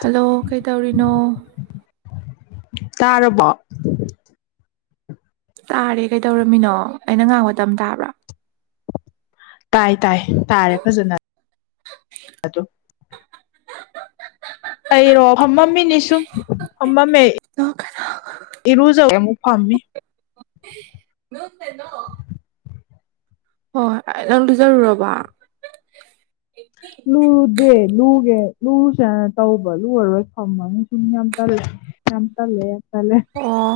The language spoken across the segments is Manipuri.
ꯍꯜꯂꯣ ꯀꯩ ꯇꯧꯔꯤꯅꯣ ꯇꯥꯔꯔꯕ ꯇꯥꯔꯦ ꯀꯩꯗꯧꯔꯝꯃꯤꯅꯣ ꯑꯩꯅ ꯉꯥꯡꯕ ꯃꯇꯝ ꯇꯥꯕ꯭ꯔꯥ ꯇꯥꯏ ꯇꯥꯏ ꯇꯥꯔꯦ ꯐꯖꯅ ꯑꯗꯨ ꯑꯩꯔꯣ ꯍꯝꯃꯝꯃꯤꯅꯤ ꯁꯨꯝ ꯍꯝꯃꯝꯃꯦ ꯏꯔꯨꯖꯕ ꯄꯝꯃꯤ ꯍ ꯅ ꯑꯗꯨꯖꯔ ꯔꯔꯔꯕ ꯂꯨꯔꯨꯗꯦ ꯂꯨꯒꯦ ꯂꯨꯔꯨꯁꯦꯅ ꯇꯧꯕ ꯂꯨꯔꯔꯣꯏ ꯊꯝꯃꯅꯤ ꯁꯨꯝ ꯃꯤ ꯌꯥꯝ ꯇꯂꯦ ꯌꯥꯝꯝ ꯇꯂꯦ ꯌꯥꯝ ꯇꯂꯦ ꯑꯣ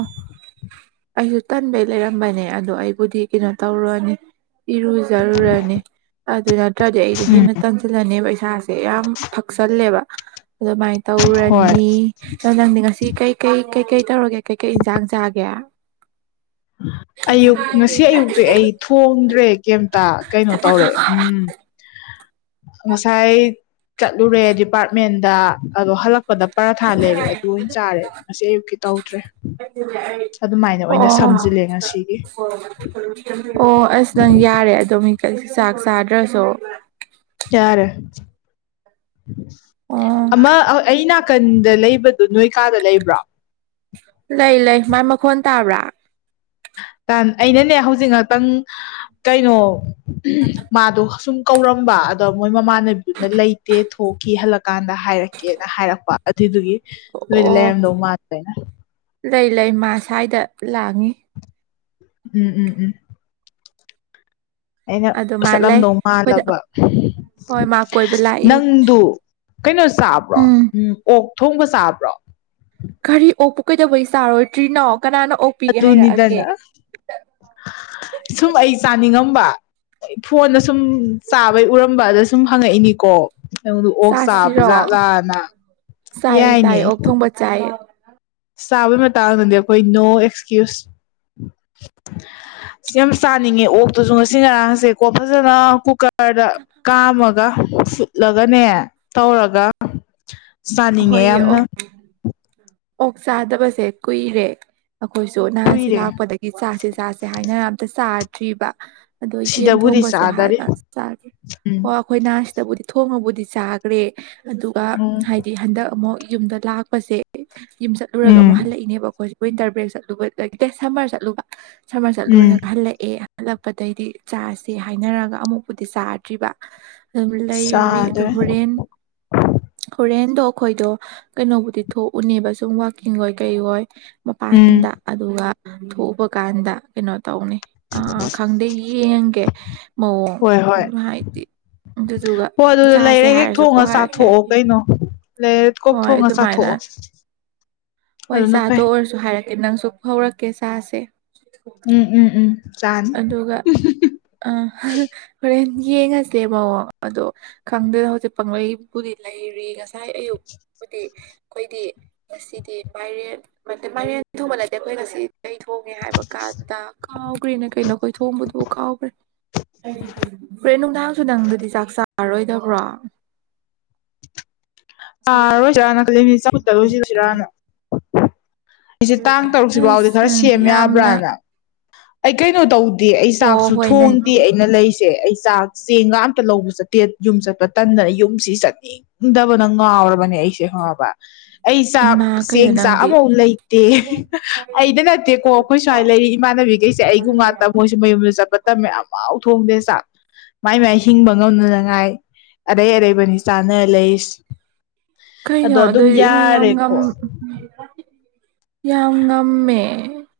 ꯑꯩꯁꯨ ꯇꯟꯕꯩ ꯂꯩꯔꯝꯕꯅꯦ ꯑꯗꯣ ꯑꯩꯕꯨꯗꯤ ꯀꯩꯅꯣ ꯇꯧꯔꯨꯔꯅꯤ ꯏꯔꯨꯖꯔꯨꯔꯅꯤ ꯑꯗꯨ ꯅꯠꯇ꯭ꯔꯗꯤ ꯑꯩꯗꯣ ꯎꯝ ꯍꯦꯟꯅ ꯇꯥꯟꯁꯤꯜꯂꯅꯦꯕ ꯏꯁꯥꯁꯦ ꯌꯥꯝ ꯐꯛꯆꯜꯂꯦꯕ ꯑꯗꯨꯃꯥꯏꯅ ꯍꯣꯏ ꯇꯧꯔꯅꯤ ꯑꯣ ꯅꯪꯗꯤ ꯉꯁꯤ ꯀꯩ ꯀꯩ ꯀꯩꯀꯩ ꯇꯧꯔꯒꯦ ꯀꯩꯀꯩ ꯏꯟꯁꯥꯡ ꯆꯥꯒꯦ ꯑꯌꯨꯛ ꯉꯁꯤ ꯑꯌꯨꯛꯇꯤ ꯑꯩ ꯊꯣꯡꯗ꯭ꯔꯦ ꯀꯩꯝꯇ ꯀꯩꯅꯣ ꯇꯧꯔꯦ ꯎꯝ ꯉꯁꯥꯏ ꯆꯠꯂꯨꯔꯦ ꯗꯤꯄꯥꯔꯠꯃꯦꯟꯗ ꯑꯗꯣ ꯍꯜꯂꯛꯄ ꯂꯄꯗ ꯄꯔꯥꯊꯥ ꯂꯩꯔꯑꯦ ꯑꯗꯨ ꯑꯣꯏꯅ ꯆꯥꯔꯦ ꯉꯁꯤ ꯑꯌꯨꯛꯀꯤ ꯇꯧꯗ꯭ꯔꯦ ꯑꯗꯨꯃꯥꯏꯅ ꯑꯣꯏꯅ ꯑꯣ ꯁꯝꯖꯤꯜꯂꯦ ꯉꯁꯤꯒꯤ ꯑꯣ ꯑꯁ ꯅꯪ ꯌꯥꯔꯦ ꯑꯗꯨꯣꯝ ꯆꯥꯛ ꯆꯥꯗ꯭ꯔꯁꯨ ꯌꯥꯔꯦ ꯑꯣ ꯑꯃ ꯑꯅꯥ ꯅꯥꯀꯟꯗ ꯂꯩꯕꯗꯨ ꯅꯣꯏꯀꯥꯗ ꯂꯩꯕ꯭ꯔꯥ ꯂꯩ ꯂꯩ ꯃꯥꯏ ꯃꯈꯣꯟ ꯇꯥꯕ꯭ꯔꯥ ꯑꯩꯅꯅꯦ ꯍꯧꯖꯤꯛ ꯉꯥꯛꯇꯪ ꯀꯩꯅꯣ ꯃꯥꯗꯣ ꯁꯨꯝ ꯀꯧꯔꯝꯕ ꯑꯗꯣ ꯃꯣꯏ ꯃꯃꯥꯟꯅꯕꯤꯗꯨꯅ ꯂꯩꯇꯦ ꯊꯣꯛꯈꯤ ꯍꯜꯂꯛ ꯀꯥꯟꯗ ꯍꯥꯏꯔꯛꯀꯦꯅ ꯍꯥꯏꯔꯛꯄ ꯑꯗꯨꯏꯗꯨꯒꯤ ꯅꯣꯏꯗꯤ ꯑꯣ ꯂꯩꯔꯝꯗꯧ ꯃꯥꯜꯂꯅ ꯂꯩ ꯂꯩ ꯃꯥ ꯁ꯭ꯋꯥꯏꯗ ꯂꯥꯡꯉꯤ ꯎꯝ ꯎꯝ ꯎꯝ ꯑꯩꯅ ꯑꯗꯣ ꯃꯥ ꯂꯩ ꯆꯠꯂꯝꯗꯧ ꯑꯩꯈꯣꯏꯗ ꯃꯥꯜꯂꯕ ꯍꯣꯏ ꯃꯥ ꯀꯣꯏꯕ ꯂꯥꯛꯏ ꯅꯪꯗꯨ ꯀꯩꯅꯣ ꯆꯥꯕ꯭ꯔꯣ ꯎꯝ ꯑꯣꯛ ꯊꯣꯡꯕ ꯆꯥꯕ꯭ꯔꯣ ꯀꯒꯥꯔꯤ ꯑꯣꯄ ꯀꯩꯗꯧꯕꯩ ꯆꯥꯔꯣꯏꯗ꯭ꯔꯤꯅꯣ ꯀꯅꯥꯅ ꯑꯣꯛꯄꯤꯒꯦ ꯍꯥꯏꯔꯛꯑꯒꯦ ꯑꯗꯨꯅꯤꯗꯅ ꯁꯨꯝ ꯑꯩ ꯆꯥꯅꯤꯡꯉꯝ ꯐꯣꯟꯗ ꯁꯨꯝ ꯆꯥꯕꯩ ꯎꯔꯝꯕ ꯑꯗ ꯁꯨꯝ ꯍꯪꯉꯛꯏꯅꯤꯀꯣ ꯅꯪꯗ ꯑꯣꯛ ꯆꯥꯕ ꯆꯥꯁꯤꯔꯣ ꯖꯥꯠꯂꯥꯅ ꯆꯥꯏꯌꯦ ꯌꯥꯏꯅꯦ ꯆꯥꯏꯌꯦ ꯑꯣꯛ ꯊꯣꯡꯕ ꯆꯥꯏꯌꯦ ꯁꯥꯕꯩ ꯃꯇꯥꯡꯗꯗꯤ ꯑꯩꯈꯣꯏ ꯅꯣ ꯑꯦꯛꯁꯀ꯭ꯌꯨꯁ ꯌꯥꯝ ꯆꯥꯅꯤꯡꯉꯦ ꯑꯣꯛꯇꯨꯁꯨ ꯉꯁꯤ ꯉꯔꯥꯡꯁꯦꯀꯣ ꯐꯖꯅ ꯀꯨꯀꯔ ꯔꯗ ꯀꯥꯝꯃꯒ ꯐꯨꯠꯂꯒꯅꯦ ꯇꯧꯔꯒ ꯆꯥꯅꯤꯡꯉꯦ ꯍꯣꯏꯌꯦ ꯌꯥꯝꯅ ꯑꯣꯛ ꯑꯣꯛ ꯆꯥꯗꯕꯁꯦ ꯀꯨꯏꯔꯦ ꯑꯩꯈꯣꯏꯁꯨ ꯅꯍꯥꯟꯁꯤꯦ ꯀꯨꯏꯔꯦ ꯂꯥꯛꯄꯗꯒꯤ ꯆꯥꯁꯦ ꯆꯥꯁꯦ ꯍꯥꯏꯅꯔ ꯑꯝꯇ ꯆꯥꯗ꯭ꯔꯤꯕ ꯑꯗꯣ ꯌꯦꯟ ꯁꯤꯗꯕꯨꯗꯤ ꯊꯣꯡꯕꯁꯨ ꯆꯥꯗꯔꯤ ꯍꯥꯟꯅ ꯆꯥꯒꯦ ꯎꯝ ꯑꯣ ꯑꯩꯈꯣꯏ ꯅꯍꯥꯁꯤꯗꯕꯨꯗꯤ ꯊꯣꯡꯉꯕꯨꯗꯤ ꯆꯥꯈ꯭ꯔꯦ ꯑꯗꯨꯒ ꯎꯝ ꯍꯥꯏꯗꯤ ꯍꯟꯗꯛ ꯑꯃꯨꯛ ꯌꯨꯝꯗ ꯂꯥꯛꯄꯁꯦ ꯌꯨꯝ ꯆꯠꯂꯨꯔꯒ ꯑꯃꯨꯛ ꯎꯝ ꯍꯜꯂꯛꯏꯅꯦꯕ ꯑꯩꯈꯣꯏ ꯋꯤꯟꯇꯔ ꯕ꯭ꯔꯦꯛ ꯆꯠꯂꯨꯕꯗꯒꯤ ꯁꯝꯃꯔ ꯆꯠꯂꯨꯕ ꯁꯔꯃꯔ ꯎꯝ ꯆꯠꯂꯨꯔꯒ ꯍꯜꯂꯛꯑꯦ ꯍꯜꯂꯛꯄꯗꯒꯤꯩꯗꯤ ꯆꯥꯁꯦ ꯍꯥꯏꯅꯔꯒ ꯑꯃꯨꯛꯄꯨꯗꯤ ꯆꯥꯗ꯭ꯔꯤꯕ ꯂꯩꯥꯏꯔꯗ ꯆꯥꯗ꯭ꯔꯦ ꯍꯣꯔꯦꯟ ꯍꯔꯦꯟ ꯇꯣ ꯑꯩꯈꯣꯏꯗꯣ ꯀꯩꯅꯣꯕꯨꯗꯤ ꯊꯣꯛꯎꯅꯦꯕ ꯁꯨꯝ ꯋꯥꯛꯀꯤꯡ ꯍꯣꯏ ꯀꯩ ꯍꯣꯏ ꯎꯝ ꯃꯄꯥꯟꯗ ꯑꯗꯨꯒ ꯊꯣꯛꯎꯕ ꯀꯥꯟꯗ ꯀꯩꯅꯣ ꯇꯧꯅꯤ ꯑ ꯈꯪꯗꯦ ꯌꯦꯡꯒꯦ ꯍꯣꯏ ꯍꯣꯏ ꯃꯑꯣꯡ ꯍꯥꯏꯗꯤ ꯑꯗꯨꯗꯨꯒ ꯍꯣꯏ ꯑꯗꯨꯗ ꯏꯆꯥꯁꯦ ꯂꯩꯔ ꯍꯦꯛ ꯍꯥꯏꯔꯁꯨꯀꯣ ꯊꯣꯡꯉ ꯆꯥꯊꯣꯛꯑꯣ ꯍꯥꯏꯔꯀꯦ ꯀꯩꯅꯣ ꯂꯩꯔ ꯀꯣꯛ ꯍꯣꯏ ꯊꯣꯡꯉ ꯑꯗꯨꯃꯥꯏꯅ ꯆꯥꯊꯣꯛꯑꯣ ꯍꯣꯏ ꯑꯗꯨꯅ ꯆꯥꯗ ꯐꯩ ꯑꯣꯏꯔꯁꯨ ꯍꯥꯏ ꯍꯥꯏꯔꯛꯀꯦ ꯅꯪꯁꯨ ꯍꯧꯔꯛꯀꯦ ꯆꯥꯁꯦ ꯎꯝ ꯎꯝ ꯎꯝ ꯆꯥꯅꯤ ꯑꯗꯨꯒ ꯑ ꯍꯣꯔꯦꯟ ꯌꯦꯡꯉꯁꯦ ꯃꯑꯣꯡ ꯑꯗꯣ ꯈꯪꯗꯅ ꯍꯧꯖꯤꯛ ꯄꯪꯂꯪꯂꯩꯕꯨꯗꯤ ꯂꯩꯔꯤ ꯉꯁꯥꯏ ꯑꯌꯨꯛ ꯗꯤ ꯑꯩꯈꯣꯏꯗꯤ ꯉꯁꯤꯗꯤ ꯃꯥꯏꯔꯦꯟ ꯃꯥꯏꯔꯦꯟ ꯊꯣꯡꯕ ꯅꯠꯇꯦ ꯑꯩꯈꯣꯏ ꯉꯁꯤꯗꯤ ꯊꯣꯡꯉꯦ ꯍꯥꯏꯕ ꯀꯥꯟꯗ ꯀꯥꯎꯈ꯭ꯔꯦꯅ ꯀꯩꯅꯣꯈꯣꯏ ꯊꯣꯡꯕꯗꯨꯕꯨ ꯀꯥꯎꯈ꯭ꯔꯦ ꯍꯔꯦꯟ ꯅꯨꯡꯗꯥꯡꯁꯨ ꯅꯪꯗꯨꯗꯤ ꯆꯥꯛ ꯆꯥꯔꯔꯣꯏꯗꯕ꯭ꯔꯣ ꯇꯥꯔꯣꯏꯁꯤꯔꯥꯅ ꯀ ꯃꯤꯅꯤꯠ ꯆꯥꯃꯨꯛꯇ ꯂꯣꯏꯁꯤꯂꯁꯤꯔꯥꯅ ꯑꯩꯁꯦ ꯇꯥꯡ ꯇꯔꯨꯛꯁꯤ ꯐꯥꯎꯗꯤ ꯑꯁ ꯈꯔ ꯅꯪꯗꯤ ꯁꯦꯝ ꯌꯥꯝꯅ ꯌꯥꯕ꯭ꯔꯥꯅ ꯑꯩ ꯀꯩꯅꯣ ꯇꯧꯗꯦ ꯑꯩ ꯑꯣ ꯆꯥꯛꯁꯨ ꯍꯣꯏ ꯅꯪ ꯊꯣꯡꯗꯦ ꯑꯩꯅ ꯂꯩꯁꯦ ꯑꯩ ꯆꯥꯛ ꯆꯦꯡꯒ ꯑꯇ ꯂꯧꯕ ꯆꯠꯇꯦ ꯌꯨꯝ ꯆꯠꯄ ꯇꯟꯗꯅ ꯌꯨꯝꯁꯤ ꯆꯠꯅꯤꯡꯗꯕ ꯅꯪ ꯉꯥꯎꯔꯕꯅꯦ ꯑꯩꯁꯦ ꯍꯣꯏꯕ ꯑꯩ ꯆꯥꯛ ꯏꯃꯥ ꯀꯩꯅꯣ ꯆꯦꯡ ꯆꯥꯛ ꯅꯪꯗꯤ ꯑꯃꯐꯥꯎ ꯂꯩꯇꯦ ꯑꯩꯗ ꯅꯠꯇꯦꯀꯣ ꯑꯩꯈꯣꯏ ꯁꯨꯋꯥꯥꯏ ꯂꯩꯔꯤ ꯏꯃꯥꯅ ꯈꯩꯁꯦ ꯑꯩꯒꯤ ꯉꯥꯛꯇ ꯃꯣꯏꯁꯨ ꯃꯌꯨꯝꯗ ꯆꯠꯄ ꯇꯃꯦꯌꯥꯝ ꯊꯣꯡꯗꯦ ꯆꯥꯛ ꯃꯥꯏ ꯃꯥꯏ ꯍꯤꯡꯕ ꯉꯝꯅꯅꯉꯥꯏ ꯑꯔꯩ ꯑꯔꯩꯕꯅꯤ ꯆꯥꯅ ꯂꯩꯁ ꯀꯩꯅꯣ ꯑꯗꯨꯑꯣꯏꯗꯤ ꯏꯃꯥ ꯌꯥꯝ ꯉ ꯌꯥꯔꯦꯀꯣ ꯌꯥꯝ ꯉꯝꯃꯦ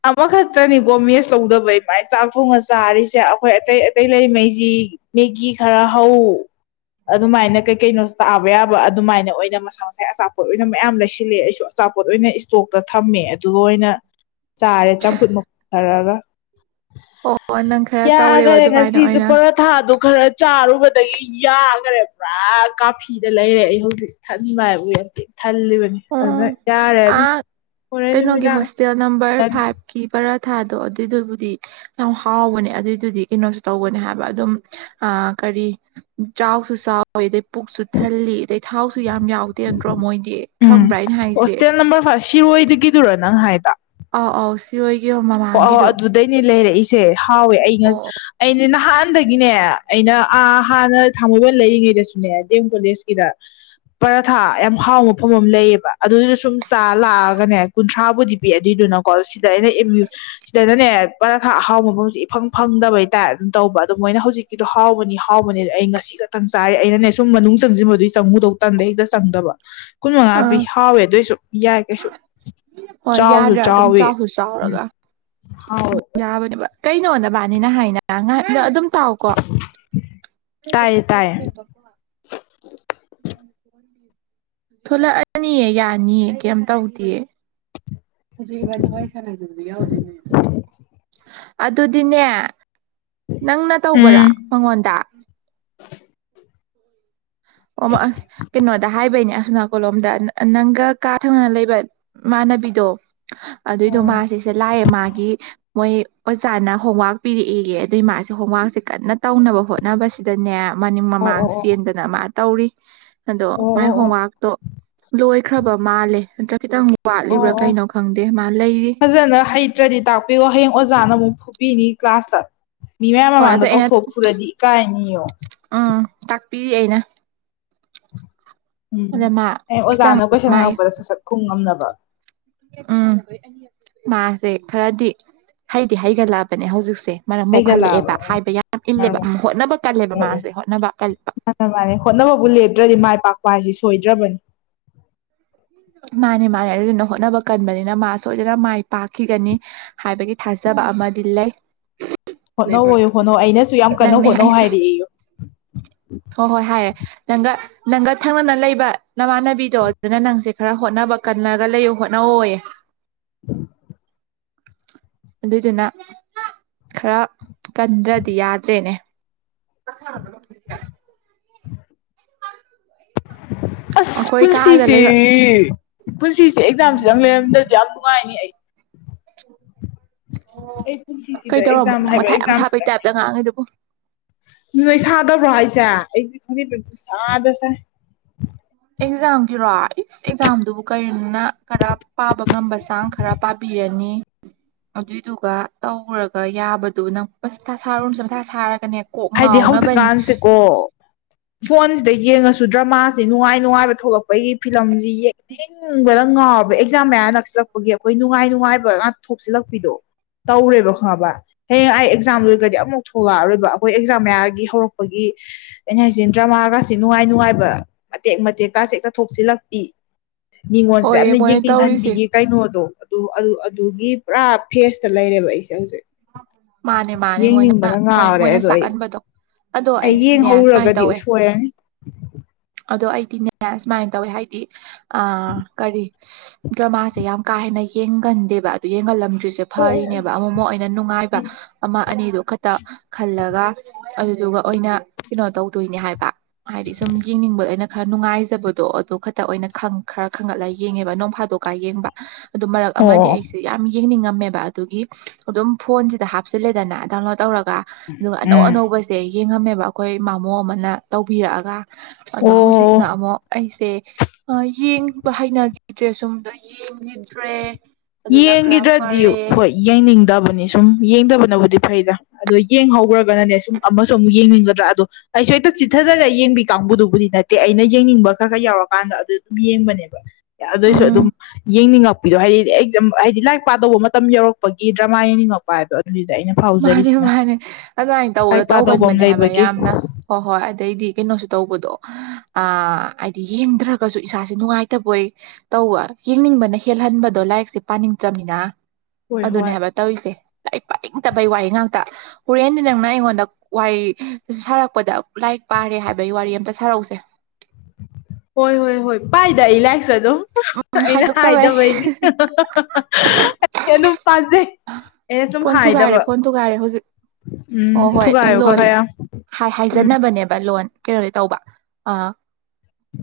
ꯑꯃ ꯈ ꯈꯛꯇꯅꯤ ꯒꯣ ꯃꯦꯁ ꯂꯧꯗꯕꯩ ꯃꯥꯏ ꯆꯥꯛ ꯊꯣꯡꯉ ꯆꯥꯔꯤꯁꯦ ꯑꯩꯈꯣꯏ ꯑꯇꯩ ꯑꯇꯩ ꯂꯩꯉꯩꯁꯤ ꯃꯦꯒꯤ ꯈꯔ ꯍꯥꯎ ꯑꯗꯨꯃꯥꯏꯅ ꯀꯩ ꯀꯩꯅꯣ ꯆꯥꯕ ꯌꯥꯕ ꯑꯗꯨꯃꯥꯏꯅ ꯑꯣꯏꯅ ꯃꯁꯥ ꯃꯁꯥ ꯑꯆꯥꯄꯣꯠ ꯑꯣꯏꯅ ꯃꯌꯥꯝ ꯂꯩꯁꯤꯜꯂꯦ ꯑꯩꯁꯨꯆꯥ ꯑꯆꯥꯄꯣꯠ ꯑꯣꯏꯅ ꯏꯁꯇꯣꯛꯇ ꯊꯝꯃꯦ ꯑꯗꯨꯒ ꯑꯣꯏꯅ ꯆꯥꯔꯦ ꯆꯥꯝꯐꯨꯠ ꯃꯨꯛꯊꯔꯛꯒ ꯑꯣ ꯅꯪ ꯈꯔ ꯇꯧꯔꯦꯕ ꯌꯥꯈꯔꯦ ꯑꯗꯨꯃꯥꯏꯅ ꯉꯁꯤꯁꯨ ꯑꯣꯏꯅ ꯄꯔꯊꯥꯗꯣ ꯈꯔ ꯆꯥꯔꯨꯕ ꯑꯗꯒꯤ ꯌꯥꯈꯔꯦ ꯄꯨꯔꯥ ꯀꯥꯐꯤꯗ ꯂꯩꯔꯦ ꯑꯩ ꯍꯧꯖꯤꯛ ꯊꯟꯕ ꯍꯥꯏꯕꯨ ꯊꯜꯂꯤꯕꯅꯤ ꯑꯣ ꯑꯗꯨꯅ ꯌꯥꯔꯦ ꯑꯗꯨꯝ ꯑꯥ ꯍꯣꯔꯦꯟ ꯀꯩꯅꯣꯒꯤ ꯅꯨꯃꯤꯗꯥꯡ ꯍꯣꯁꯇꯦꯜ ꯅꯝꯕꯔ ꯆꯥꯔꯅꯤ ꯐꯥꯏꯚꯀꯤ ꯈꯔ ꯊꯥꯗꯣ ꯑꯗꯨꯏꯗꯨꯕꯨꯗꯤ ꯌꯥꯝ ꯍꯥꯎꯕꯅꯦ ꯑꯗꯨꯏꯗꯨꯗꯤ ꯀꯩꯅꯣꯁꯨ ꯇꯧꯕꯅꯦ ꯍꯥꯏꯕ ꯑꯗꯨꯝ ꯀꯔꯤ ꯆꯥꯎꯁꯨ ꯆꯥꯎꯋ ꯑꯗ ꯄꯨꯛꯁꯨ ꯊ ꯑꯗ ꯊꯥꯎ ꯑꯗꯨꯨ ꯌꯥꯝ ꯌꯥꯎꯗꯦ ꯅꯠꯇ꯭ꯔꯣ ꯃꯣꯏꯗꯤ ꯎꯝ ꯈꯪꯕ꯭ꯔꯥ ꯑꯩꯅ ꯍꯥꯏꯁꯦ ꯍꯣꯁꯇꯦꯜ ꯅꯝꯕꯔ ꯐꯥꯏꯚ ꯁꯤꯔꯣꯏꯒꯤꯗꯨꯔꯣ ꯅꯪ ꯍꯥꯏꯗ ꯑꯣ ꯑꯣ ꯁꯤꯔ ꯑꯣ ꯑ ꯑꯗꯨꯗꯩꯅꯦ ꯂꯩꯔꯛꯏꯁꯦ ꯍꯥꯎꯋꯦ ꯑꯩꯩꯅ ꯑꯣ ꯑꯩꯅꯦ ꯅꯍꯥꯟ ꯍꯥꯟꯗꯒꯤꯅꯦ ꯑꯩꯅ ꯑꯥ ꯍꯥꯟꯅ ꯊꯥꯡꯃꯩꯕꯟ ꯂꯩꯔꯤꯉꯩꯗꯁꯨꯅꯦ ꯗꯤ ꯑꯦꯝ ꯀꯣꯂꯦꯖꯀꯤꯗ ꯄꯔꯥꯊꯥ ꯌꯥꯝ ꯍꯥꯎ ꯃꯐꯝ ꯑꯃ ꯂꯩꯌꯦꯕ ꯑꯗꯨꯗꯨꯅ ꯁꯨꯝ ꯆꯥ ꯂꯥꯛꯑꯒꯅꯦ ꯀꯨꯟꯊ꯭ꯔꯥꯕꯨꯗꯤ ꯄꯤ ꯑꯗꯨꯏꯗꯨ ꯅ ꯀꯣꯁꯤꯗꯅꯦ ꯁꯤꯗꯅꯦ ꯄꯔꯥꯊꯥꯛ ꯑꯍꯥꯎꯕ ꯃꯐꯝꯁꯦ ꯏꯐꯪ ꯐꯪꯗꯕꯩꯇꯥꯔꯦ ꯑꯗꯨꯝ ꯇꯧꯕ ꯑꯗꯨꯣ ꯃꯣꯏꯅ ꯍꯧꯖꯤꯛꯀꯤꯗꯣ ꯍꯥꯎꯕꯅꯤ ꯑ ꯍꯥꯎꯕꯅꯦ ꯑꯩ ꯉꯁꯤ ꯈꯛꯇꯪ ꯆꯥꯏꯔꯦ ꯑꯩꯅꯅꯦ ꯁꯨꯝ ꯃꯅꯨꯡ ꯆꯪꯁꯤꯟꯕꯗꯨꯒꯤ ꯆꯪꯉꯨꯗꯧ ꯇꯟꯗ ꯍꯦꯛꯇ ꯆꯪꯗꯕ ꯀꯨꯟꯃꯉꯥ ꯄꯤ ꯑꯥ ꯍꯥꯎꯋꯦ ꯑꯗꯨꯑꯣꯏꯁꯨ ꯌꯥꯏ ꯀꯩꯁꯨ ꯍꯣꯏ ꯆꯥꯎꯁꯨ ꯌꯥꯗ꯭ꯔꯥ ꯑꯗꯨꯝ ꯆꯥꯎꯋ ꯆꯥꯎꯁꯨ ꯎꯝ ꯆꯥꯎꯔꯒ ꯍꯥꯎꯋꯦ ꯌꯥꯕꯅꯦꯕ ꯀꯩꯅꯣꯗꯕꯥꯅꯤꯅ ꯍꯥꯏꯅ ꯉꯥꯏꯍꯥꯛ ꯑꯗꯨꯝ ꯇꯥꯎ ꯀꯣ ꯇꯥꯏꯌꯦ ꯇꯥꯏꯌꯦ ꯊꯣꯛꯂꯛꯇꯦꯕꯀꯣ ꯊꯂꯛꯑꯅꯤꯑ ꯌꯥꯅꯤꯑ ꯀꯩꯝ ꯇꯧꯗꯦꯑ ꯍꯧꯖꯤꯛꯕꯥ ꯁꯅꯗ ꯑꯗꯨꯗꯤꯅꯦ ꯅꯪꯅ ꯇꯧꯕꯔꯥ ꯎꯝ ꯃꯉꯣꯟꯗ ꯑꯣ ꯀꯩꯅꯣꯗ ꯍꯥꯏꯕꯩꯅꯦ ꯑꯁꯅꯥ ꯀꯣꯂꯣꯝꯗ ꯅꯪꯒ ꯀꯥ ꯊꯪꯅꯅ ꯂꯩꯕ ꯃꯥ ꯆꯅꯕꯤꯗꯣ ꯑꯗꯨꯑꯣꯏꯗꯣ ꯎꯝ ꯃꯥꯁꯤꯁꯦ ꯂꯥꯛꯑꯦ ꯃꯥꯒꯤ ꯃꯣꯏ ꯑꯣꯖꯥꯅ ꯍꯣꯋꯥꯛ ꯄꯤꯔꯛꯏꯒ ꯑꯗꯨꯏ ꯃꯥꯁꯦ ꯍꯣꯝꯋꯥꯛꯁꯦ ꯀꯟꯅ ꯇꯧꯅꯕ ꯍꯣꯠꯅꯕꯁꯤꯗꯅꯦ ꯃꯅꯤꯡ ꯑꯣ ꯑꯣ ꯃꯃꯥꯡ ꯑꯣ ꯆꯦꯟꯗꯅ ꯃꯥ ꯇꯧꯔꯤ ꯑꯗꯣ ꯑꯣ ꯃꯥꯏ ꯑꯣ ꯍꯣꯝꯋꯔꯛꯇꯣ ꯂꯣꯏꯈ꯭ꯔꯕ ꯃꯥꯜꯂꯦ ꯅꯠꯇ꯭ꯔ ꯈꯤꯇꯪ ꯑꯣ ꯋꯥꯠꯂꯤꯕ꯭ꯔꯥ ꯑꯣ ꯀꯩꯅꯣ ꯈꯪꯗꯦ ꯃꯥ ꯂꯩꯔꯤ ꯐꯖꯅ ꯍꯩꯇ꯭ꯔꯗꯤ ꯇꯥꯛꯄꯤꯌꯣ ꯍꯌꯦꯡ ꯑꯣꯖꯥꯅ ꯑꯃꯨꯛ ꯐꯨꯕꯤꯅꯤ ꯀ꯭ꯂꯥꯁꯇ ꯃꯤ ꯃꯌꯥꯝ ꯍꯣꯏ ꯃꯃꯥꯡꯗ ꯑꯗꯣ ꯑꯩꯅ ꯀꯧꯊꯣꯛ ꯄꯨꯨꯔꯗꯤ ꯏꯀꯥꯏꯅꯤꯌꯣ ꯎꯝ ꯇꯥꯛꯄꯤꯔꯤ ꯑꯩꯅ ꯎꯝ ꯑꯗ ꯃꯥ ꯑꯩ ꯈꯤꯇꯪ ꯑꯣꯖꯥꯅ ꯀꯣꯏꯁꯟ ꯃꯥꯏ ꯍꯪꯉꯛꯄꯗ ꯁꯠ ꯁꯠ ꯈꯣꯡ ꯉꯝꯅꯕ ꯎꯝ ꯃꯥꯁꯦ ꯈꯔꯗꯤ ꯍꯩꯗꯤ ꯍꯩꯒꯠꯂꯛꯑꯕꯅꯦ ꯍꯧꯖꯤꯛꯁꯦ ꯃꯔꯝ ꯃꯣꯛꯍꯜꯂꯛꯑꯦꯕ ꯍꯩꯒꯠꯂꯛꯑꯕ ꯎꯝ ꯍꯥꯏꯕ ꯌꯥꯝ ꯃꯔꯝ ꯏꯜꯂꯦꯕ ꯍꯣꯠꯅꯕ ꯀꯜꯂꯦꯕ ꯃꯥꯁꯦ ꯍꯣꯠꯅꯕ ꯀꯜꯕ ꯃꯥꯅ ꯃꯥꯅꯦ ꯍꯣꯠꯅꯕꯕꯨ ꯂꯦꯞꯇ꯭ꯔꯗꯤ ꯃꯥꯏ ꯄꯥꯛꯄ ꯍꯥꯏꯁꯤ ꯁꯣꯏꯗ꯭ꯔꯕꯅꯤ ꯃꯥꯅꯦ ꯃꯥꯅꯦ ꯑꯗꯨꯗꯨꯅ ꯍꯣꯠꯅꯕ ꯀꯟꯕꯅꯤꯅ ꯃꯥ ꯁꯣꯏꯗꯅ ꯃꯥꯏ ꯄꯥꯛꯈꯤꯒꯅꯤ ꯍꯥꯏꯕꯒꯤ ꯊꯥꯖꯕ ꯑꯃꯗꯤ ꯂꯩ ꯍꯣꯠꯅꯧꯋ ꯍꯣꯠꯅꯧ ꯑꯩꯅꯁꯨ ꯌꯥꯝ ꯀꯟꯅ ꯍꯣꯠꯅꯧ ꯍꯥꯏꯔ ꯑꯩ ꯍꯣ ꯍꯣꯏ ꯍꯥꯏꯦ ꯅꯪꯒ ꯅꯪꯒ ꯊꯪꯅꯅ ꯂꯩꯕ ꯅꯃꯥꯟꯅꯕꯤꯗꯣ ꯑꯗꯨꯅ ꯅꯪꯁꯦ ꯈꯔ ꯍꯣꯠꯅꯕ ꯀꯂꯒ ꯂꯩꯌꯨ ꯍꯣꯠꯅꯧ ꯍꯣꯏ ꯎꯝ ꯑꯗꯨꯏꯗꯨꯅ ꯈꯔ ꯀꯟꯗ꯭ꯔꯗꯤ ꯌꯥꯗ꯭ꯔꯦꯅꯦ ꯑꯁꯦ ꯑꯁ ꯑꯩꯈꯣꯏ ꯀꯥꯗ ꯄꯨꯟꯁꯤꯁꯤ ꯂꯩꯕ ꯄꯨꯟꯁꯤꯁ ꯑꯦꯛꯖꯥꯝꯁꯤꯗꯪ ꯂꯩꯔꯝꯗ꯭ꯔꯗꯤ ꯌꯥꯝ ꯅꯨꯡꯉꯥꯏꯅꯤ ꯑꯩ ꯎꯝ ꯑꯩ ꯑꯣ ꯄꯨꯟꯁꯤꯁꯤꯗ ꯀꯩ ꯇꯧꯔꯝꯃꯣ ꯑꯦꯛꯖꯥꯝ ꯅꯪ ꯍꯥꯏꯕ ꯃꯊꯥꯏ ꯌꯥꯝ ꯁꯥꯄꯩ ꯇꯥꯏꯞꯇ ꯉꯥꯡꯉꯤꯗꯨꯕꯨ ꯑꯗꯨ ꯅꯣꯏ ꯁꯥꯗꯕ꯭ꯔꯣ ꯍꯥꯏꯁꯦ ꯑꯩꯗꯤ ꯈꯪꯗꯗꯕꯨ ꯁꯥꯗꯁꯦ ꯑꯦꯛꯖꯥꯝꯒꯤꯔꯣ ꯏꯁ ꯑꯦꯛꯖꯥꯝꯗꯨꯕꯨ ꯀꯔꯤꯝꯅ ꯈꯔ ꯄꯥꯕ ꯉꯝꯕ ꯆꯥꯡ ꯈꯔ ꯄꯥꯕꯤ ꯌꯥꯅꯤ ꯑꯗꯨꯏꯗꯨꯒ ꯇꯧꯔꯒ ꯌꯥꯕꯗꯨ ꯅꯪꯁ ꯃꯊꯥ ꯁꯥꯔꯨꯔꯅꯁꯨ ꯃꯊꯥ ꯁꯥꯔꯒꯅꯦ ꯀꯣꯛ ꯍꯥꯏꯗꯤ ꯉꯥꯎꯅꯕꯅꯤ ꯍꯧꯖꯤꯛꯀꯥꯟꯁꯦꯀꯣ ꯐꯣꯟꯁꯤꯗ ꯌꯦꯡꯉꯁꯨ ꯗ꯭ꯔꯃꯥꯁꯤ ꯅꯨꯡꯉꯥꯏ ꯅꯨꯡꯉꯥꯏꯕ ꯊꯣꯛꯂꯛꯄꯒꯤ ꯐꯤꯂꯝꯁꯤ ꯌꯦꯡꯅꯤꯡꯕꯗ ꯉꯥꯎꯕ ꯑꯦꯛꯖꯥꯝ ꯃꯌꯥ ꯅꯛꯁꯤ ꯛꯄꯒꯤ ꯑꯩꯈꯣꯏ ꯅꯨꯡꯉꯥꯏ ꯅꯨꯡꯉꯥꯏꯕ ꯉꯥꯛ ꯊꯣꯛꯆꯤꯜꯂꯛꯄꯤꯗꯣ ꯇꯧꯔꯦꯕ ꯈꯪꯉꯕ ꯍꯌꯦꯡ ꯑꯩ ꯑꯦꯛꯖꯥꯝꯗꯨ ꯑꯣꯏꯔꯒꯗꯤ ꯑꯃꯨꯛ ꯊꯂꯛꯑꯔꯣꯏꯕ ꯑꯩꯈꯣꯏ ꯑꯦꯛꯖꯥꯝ ꯃꯌꯥꯔꯒꯤ ꯍꯧꯔꯛꯄꯒꯤ ꯑꯩꯅ ꯍꯥꯏꯁꯤꯟ ꯗ꯭ꯔꯃꯥꯒꯁꯤꯦ ꯅꯨꯡꯉꯥꯏ ꯅꯨꯡꯉꯥꯏꯕ ꯑꯇꯦꯛ ꯃꯇꯦꯛ ꯥꯁꯦꯛꯇꯊꯣꯛꯆꯜꯂꯛꯄꯤ ꯃꯤꯉꯣꯟꯁꯤꯗ ꯍꯣꯏꯌꯦ ꯌꯥꯝꯅ ꯃꯣꯏꯅ ꯇꯧꯔꯤꯁꯦ ꯌꯦꯡꯅꯤꯡꯍꯟꯕꯤꯒꯦ ꯀꯩꯅꯣꯗꯣ ꯑꯗꯨ ꯑꯗꯨ ꯑꯗꯨꯒꯤ ꯄꯨꯔꯥ ꯐꯦꯁꯇ ꯂꯩꯔꯦꯕ ꯑꯩꯁꯦ ꯍꯧꯖꯤꯛ ꯃꯥꯅꯦ ꯃꯥꯅꯦ ꯃꯣꯏꯅ ꯌꯦꯡꯅꯤꯡꯕꯅ ꯉꯥꯎꯔꯦ ꯃꯣꯏꯅ ꯑꯗꯣ ꯑꯩ ꯀꯟꯕꯗꯣ ꯑꯗꯣ ꯑꯩ ꯑꯩꯗꯤꯅꯦ ꯁꯨꯃꯥꯏꯅ ꯌꯦꯡꯍꯧꯔꯒꯗꯤ ꯇꯧꯋꯦ ꯁꯣꯏꯔꯅꯤ ꯑꯗꯣ ꯑꯩꯗꯤꯅꯦ ꯁꯨꯃꯥꯏꯅ ꯇꯧꯋꯦ ꯍꯥꯏꯗꯤ ꯀꯔꯤ ꯗ꯭ꯔꯃꯥꯁꯦ ꯌꯥꯝ ꯀꯥ ꯍꯦꯟꯅ ꯌꯦꯡꯒꯟꯗꯦꯕ ꯑꯗꯨ ꯌꯦꯡꯒꯜꯂꯝꯗ꯭ꯔꯤꯁꯦ ꯑꯣ ꯐꯔꯤꯅꯦꯕ ꯑꯃꯃꯛ ꯑꯣꯏꯅ ꯅ ꯅꯨꯡꯉꯥꯏꯕ ꯑꯃ ꯑꯅꯤꯗꯨ ꯈꯛꯇ ꯈꯜꯂꯒ ꯑꯗꯨꯗꯨꯒ ꯑꯣꯏꯅ ꯀꯩꯅꯣ ꯇꯧꯗꯣꯏꯅꯦ ꯍꯥꯏꯕ ꯍꯥꯏꯗꯤ ꯁꯨꯝ ꯌꯦꯡꯅꯤꯡꯕꯗ ꯑꯩꯅ ꯈꯔ ꯅꯨꯡꯉꯥꯏꯖꯕꯗꯣ ꯑꯗꯨ ꯈꯛꯇ ꯑꯣꯏꯅ ꯈꯔ ꯈꯪꯒꯠꯂꯒ ꯌꯦꯡꯉꯦꯕ ꯅꯣꯡ ꯐꯥꯗꯣꯛꯀ ꯌꯦꯡꯕ ꯑꯗꯨ ꯃꯔꯛ ꯑꯃꯗꯤ ꯑꯣ ꯑꯩꯁꯦ ꯌꯥꯝ ꯌꯦꯡꯅꯤꯡꯉꯝꯃꯦꯕ ꯑꯗꯨꯒꯤ ꯑꯗꯨꯝ ꯐꯣꯟꯁꯤꯗ ꯍꯥꯞꯆꯤꯜꯂꯦꯗꯅ ꯗꯥꯎꯟꯂꯣꯗ ꯇꯧꯔꯒ ꯑꯗꯨꯒ ꯑꯅꯧ ꯎꯝ ꯑꯅꯧꯕꯁꯦ ꯌꯦꯡꯉꯝꯃꯦꯕ ꯑꯩꯈꯣꯏ ꯏꯃꯥꯃꯣ ꯑꯃꯅ ꯇꯧꯕꯤꯔꯛꯑꯒ ꯑꯗꯣ ꯑꯣ ꯍꯧꯖꯤꯛꯅ ꯑꯃꯨꯛ ꯑꯩꯁꯦ ꯁꯦ ꯌꯦꯡꯕ ꯍꯩꯅꯈꯤꯗ꯭ꯔꯦ ꯁꯨꯝꯗ ꯌꯦꯡꯈꯤꯗ꯭ꯔꯦ ꯑꯗꯨꯅ ꯈꯔ ꯌꯦꯡꯒꯤꯗ꯭ꯔꯗꯤ ꯐꯔꯦ ꯍꯣꯏ ꯌꯦꯡꯅꯤꯡꯗꯕꯅꯤ ꯁꯨꯝ ꯌꯦꯡꯗꯕꯅꯕꯨꯗꯤ ꯐꯩꯗ ꯑꯗꯣ ꯌꯦꯡꯍꯧꯈ꯭ꯔꯒꯅꯅꯦ ꯁꯨꯝ ꯑꯃꯁꯨ ꯑꯃꯨꯛ ꯌꯦꯡꯅꯤꯡꯒꯗ꯭ꯔꯥ ꯑꯗꯣ ꯑꯩꯁꯨ ꯍꯦꯛꯇ ꯆꯤꯊꯔꯒ ꯌꯦꯡꯕꯤ ꯀꯥꯡꯕꯨꯗꯨꯕꯨꯗꯤ ꯅꯠꯇꯦ ꯑꯩꯅ ꯌꯦꯡꯅꯤꯡꯕ ꯈꯔ ꯈꯔ ꯌꯥꯎꯔꯀꯥꯟꯗ ꯑꯗꯨ ꯑꯗꯨꯝ ꯌꯦꯡꯕꯅꯦꯕ ꯑꯗꯨꯑꯣꯏꯁꯨ ꯑꯗꯨꯝ ꯎꯝ ꯌꯦꯡꯅꯤꯡꯉꯛꯄꯤꯗꯣ ꯍꯥꯏꯗꯤ ꯍꯥꯏꯗꯤ ꯂꯥꯏꯔꯤꯛ ꯄꯥꯗꯧꯕ ꯃꯇꯝ ꯌꯧꯔꯛꯄꯒꯤ ꯗ꯭ꯔꯃꯥ ꯌꯦꯡꯅꯤꯡꯉꯛꯄ ꯍꯥꯏꯕꯗꯣ ꯑꯗꯨꯗꯤ ꯃꯥꯅꯦ ꯃꯥꯅꯦ ꯑꯗꯨꯃꯥꯏꯅ ꯇꯧꯕꯗꯣ ꯂꯥꯏꯔꯤꯛ ꯄꯥꯗꯧꯕ ꯑꯃ ꯇꯧꯒꯟꯕꯅꯦ ꯍꯥꯏꯕ ꯂꯩꯕꯒꯤ ꯌꯥꯝꯅ ꯍꯣꯏ ꯍꯣꯏ ꯑꯗꯩꯗꯤ ꯀꯩꯅꯣꯁꯨ ꯇꯧꯕꯗꯣ ꯑ ꯍꯥꯏꯗꯤ ꯌꯦꯡꯗ꯭ꯔꯒꯁꯨ ꯏꯁꯥꯁꯦ ꯅꯨꯡꯉꯥꯏꯇꯕꯣꯏ ꯇꯧꯋ ꯌꯦꯡꯅꯤꯡꯕꯅ ꯍꯦꯜꯍꯟꯕꯗꯣ ꯂꯥꯏꯔꯤꯛꯁꯦ ꯄꯥꯅꯤꯡꯗ꯭ꯔꯕꯅꯤꯅ ꯍꯣꯏ ꯑꯗꯨꯅꯦ ꯍꯣꯏ ꯍꯥꯏꯕ ꯇꯧꯔꯤꯁꯦ ꯐꯠꯇꯕꯩ ꯋꯥꯔꯤ ꯉꯥꯛꯇ ꯍꯣꯔꯦꯟꯗꯤ ꯅꯪꯅ ꯑꯩꯉꯣꯟꯗ ꯋꯥꯔꯤ ꯁꯥꯔꯛꯄꯗ ꯂꯥꯏꯔꯤꯛ ꯄꯥꯔꯦ ꯍꯥꯏꯕ ꯋꯥꯔꯤ ꯑꯝꯇ ꯁꯥꯔꯛꯎꯁꯦ ꯍꯣꯏ ꯍꯣꯏ ꯍꯣꯏ ꯄꯥꯏꯗ ꯏꯂꯥꯏ ꯁ ꯑꯗꯨꯝ ꯎꯝ ꯑꯩꯅ ꯍꯥꯏꯗꯣꯛꯇꯕꯩ ꯍꯥꯏꯗꯕꯩꯅꯤ ꯑꯩ ꯑꯗꯨꯝ ꯄꯥꯖꯩ ꯑꯩꯅ ꯁꯨꯝ ꯐꯣꯟ ꯊꯨꯒꯥꯏꯔꯦ ꯍꯥꯏꯗꯕ ꯐꯣꯟ ꯊꯨꯒꯥꯏꯔꯦ ꯍꯧꯖꯤꯛ ꯑꯣ ꯎꯝ ꯍꯣꯏ ꯊꯨꯒꯥꯏꯌꯣ ꯈꯔ ꯂꯣꯟ ꯈꯔ ꯌꯥꯝ ꯎꯝ ꯍꯥꯏꯖꯅꯕꯅꯦꯕ ꯂꯣꯟ ꯀꯦꯔꯣꯂ ꯇꯧꯕ ꯑ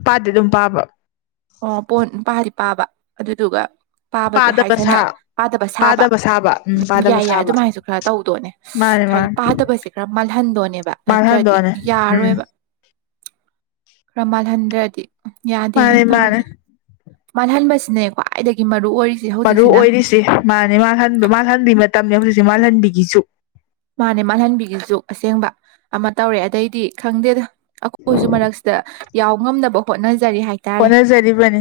ꯄꯥꯗꯤ ꯑꯗꯨꯝ ꯄꯥꯕ ꯑꯣ ꯄꯄꯥꯗꯤ ꯄꯥꯕ ꯑꯗꯨꯗꯨꯒ ꯄꯥꯕꯗꯤ ꯄꯥꯗꯕ ꯍꯥꯏꯁꯅ ꯁꯥ ꯄꯥꯗꯕ ꯁꯥꯕ ꯎꯝ ꯌꯥꯏ ꯌꯥꯏ ꯑꯗꯨꯃꯥꯏꯁꯨ ꯈꯔ ꯇꯧꯗꯣꯅꯦ ꯃꯥꯅꯦ ꯍꯥꯏꯗꯤ ꯃꯥꯅꯦ ꯄꯥꯗꯕꯁꯦ ꯈꯔ ꯃꯥꯜꯍꯟꯗꯣꯅꯦꯕ ꯃꯥꯅ ꯅꯠꯇ꯭ꯔꯗꯤ ꯍꯟꯗꯣꯛꯑꯅꯦ ꯌꯥꯔꯣꯏꯕ [unintelligible] ꯔꯃꯥꯜ ꯍꯟꯗ꯭ꯔꯠ ꯍꯥꯏꯗꯤ ꯌꯥꯗꯦꯅꯦ ꯃꯥꯅꯦ ꯃꯥꯅꯦ ꯇꯧꯔꯤꯁꯦ ꯃꯜꯍꯟꯕꯁꯤꯅꯦ ꯈ꯭ꯋꯥꯏ ꯃꯔꯨꯑꯣ ꯑꯣꯏ ꯃꯔꯨ ꯑꯣꯏꯔꯤꯁ ꯃꯥꯅꯦ ꯃꯥꯜꯍꯟ ꯃꯥꯜꯍꯟꯕꯤ ꯃꯇꯝꯅꯤ ꯍꯧꯖꯤꯛꯁꯦ ꯃꯥꯜꯍꯟꯕꯤꯈꯤꯁꯨ ꯃꯥꯅꯦ ꯃꯥꯜꯍꯟꯕꯤꯒꯤ ꯖꯨꯛ ꯑꯁꯦꯡꯕ ꯑꯃ ꯇꯧꯔꯦ ꯑꯗꯩꯗꯤ ꯈꯪꯗꯦꯗ ꯑꯩꯈꯣꯏꯁꯨ ꯃꯔꯛꯁꯤꯗ ꯌꯥꯎ ꯉꯝꯅꯕ ꯍꯣꯠꯅꯖꯩ ꯍꯅꯖꯔꯤꯔꯤꯕꯅꯦ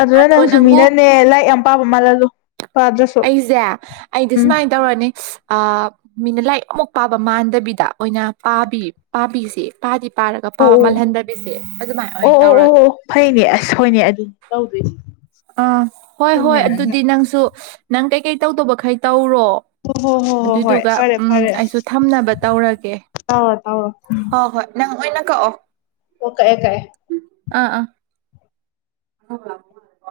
ꯑꯗꯨꯅ ꯑꯗꯣ ꯅꯪꯁꯨꯨ ꯅꯪꯕꯨ ꯃꯤꯅꯅꯦ ꯂꯥꯏꯔꯤꯛ ꯌꯥꯝ ꯄꯥꯕ ꯃꯥꯜꯍꯜꯂꯨ ꯄꯥꯗ꯭ꯔꯁꯨ ꯑꯩꯁꯦ ꯑꯩꯗꯤ ꯎꯝ ꯁꯨꯃꯥꯏꯅ ꯇꯧꯔꯅꯤ ꯑ ꯃꯤꯅ ꯂꯥꯏꯔꯤꯛ ꯑꯃꯨꯛ ꯄꯥꯕ ꯃꯥꯟꯗꯕꯤꯗ ꯑꯣꯏꯅ ꯄꯥꯕꯤ ꯄꯥꯕꯤꯁꯦ ꯄꯥꯗꯤ ꯄꯥꯔꯒ ꯑꯣ ꯄꯥꯕ ꯃꯥꯜꯍꯟꯗꯕꯤꯁꯦ ꯑꯗꯨꯃꯥꯏꯅ ꯑꯣꯏꯅ ꯑꯣ ꯑꯣ ꯑꯣ ꯑꯣ ꯇꯧꯔꯒꯦ ꯑꯣ ꯐꯩꯅꯦ ꯑꯁ ꯍꯣꯏꯅꯦ ꯑꯗꯨꯅꯤ ꯇꯧꯗꯣꯏꯅꯦ ꯑꯥ ꯍꯣꯏ ꯍꯣꯏ ꯑꯗꯨꯗꯤ ꯅꯪꯁꯨ ꯅꯪ ꯀꯩꯀꯩ ꯇꯧꯗꯕꯈꯩ ꯇꯧꯔꯣ ꯍꯣ ꯍꯣ ꯍꯣ ꯍꯣ ꯍꯣꯏ ꯑꯗꯨꯏꯗꯨꯒ ꯐꯔꯦ ꯎꯝ ꯑꯩꯁꯨ ꯊꯝꯅꯕ ꯇꯧꯔꯒꯦ ꯇꯥꯎ ꯇꯥꯎ ꯍꯣꯏ ꯍꯣꯏ ꯅꯪ ꯑꯣꯏꯅ ꯀꯛꯑꯣ ꯑꯣ ꯀꯥꯏ ꯀꯥꯏ ꯑꯥ ꯑꯥ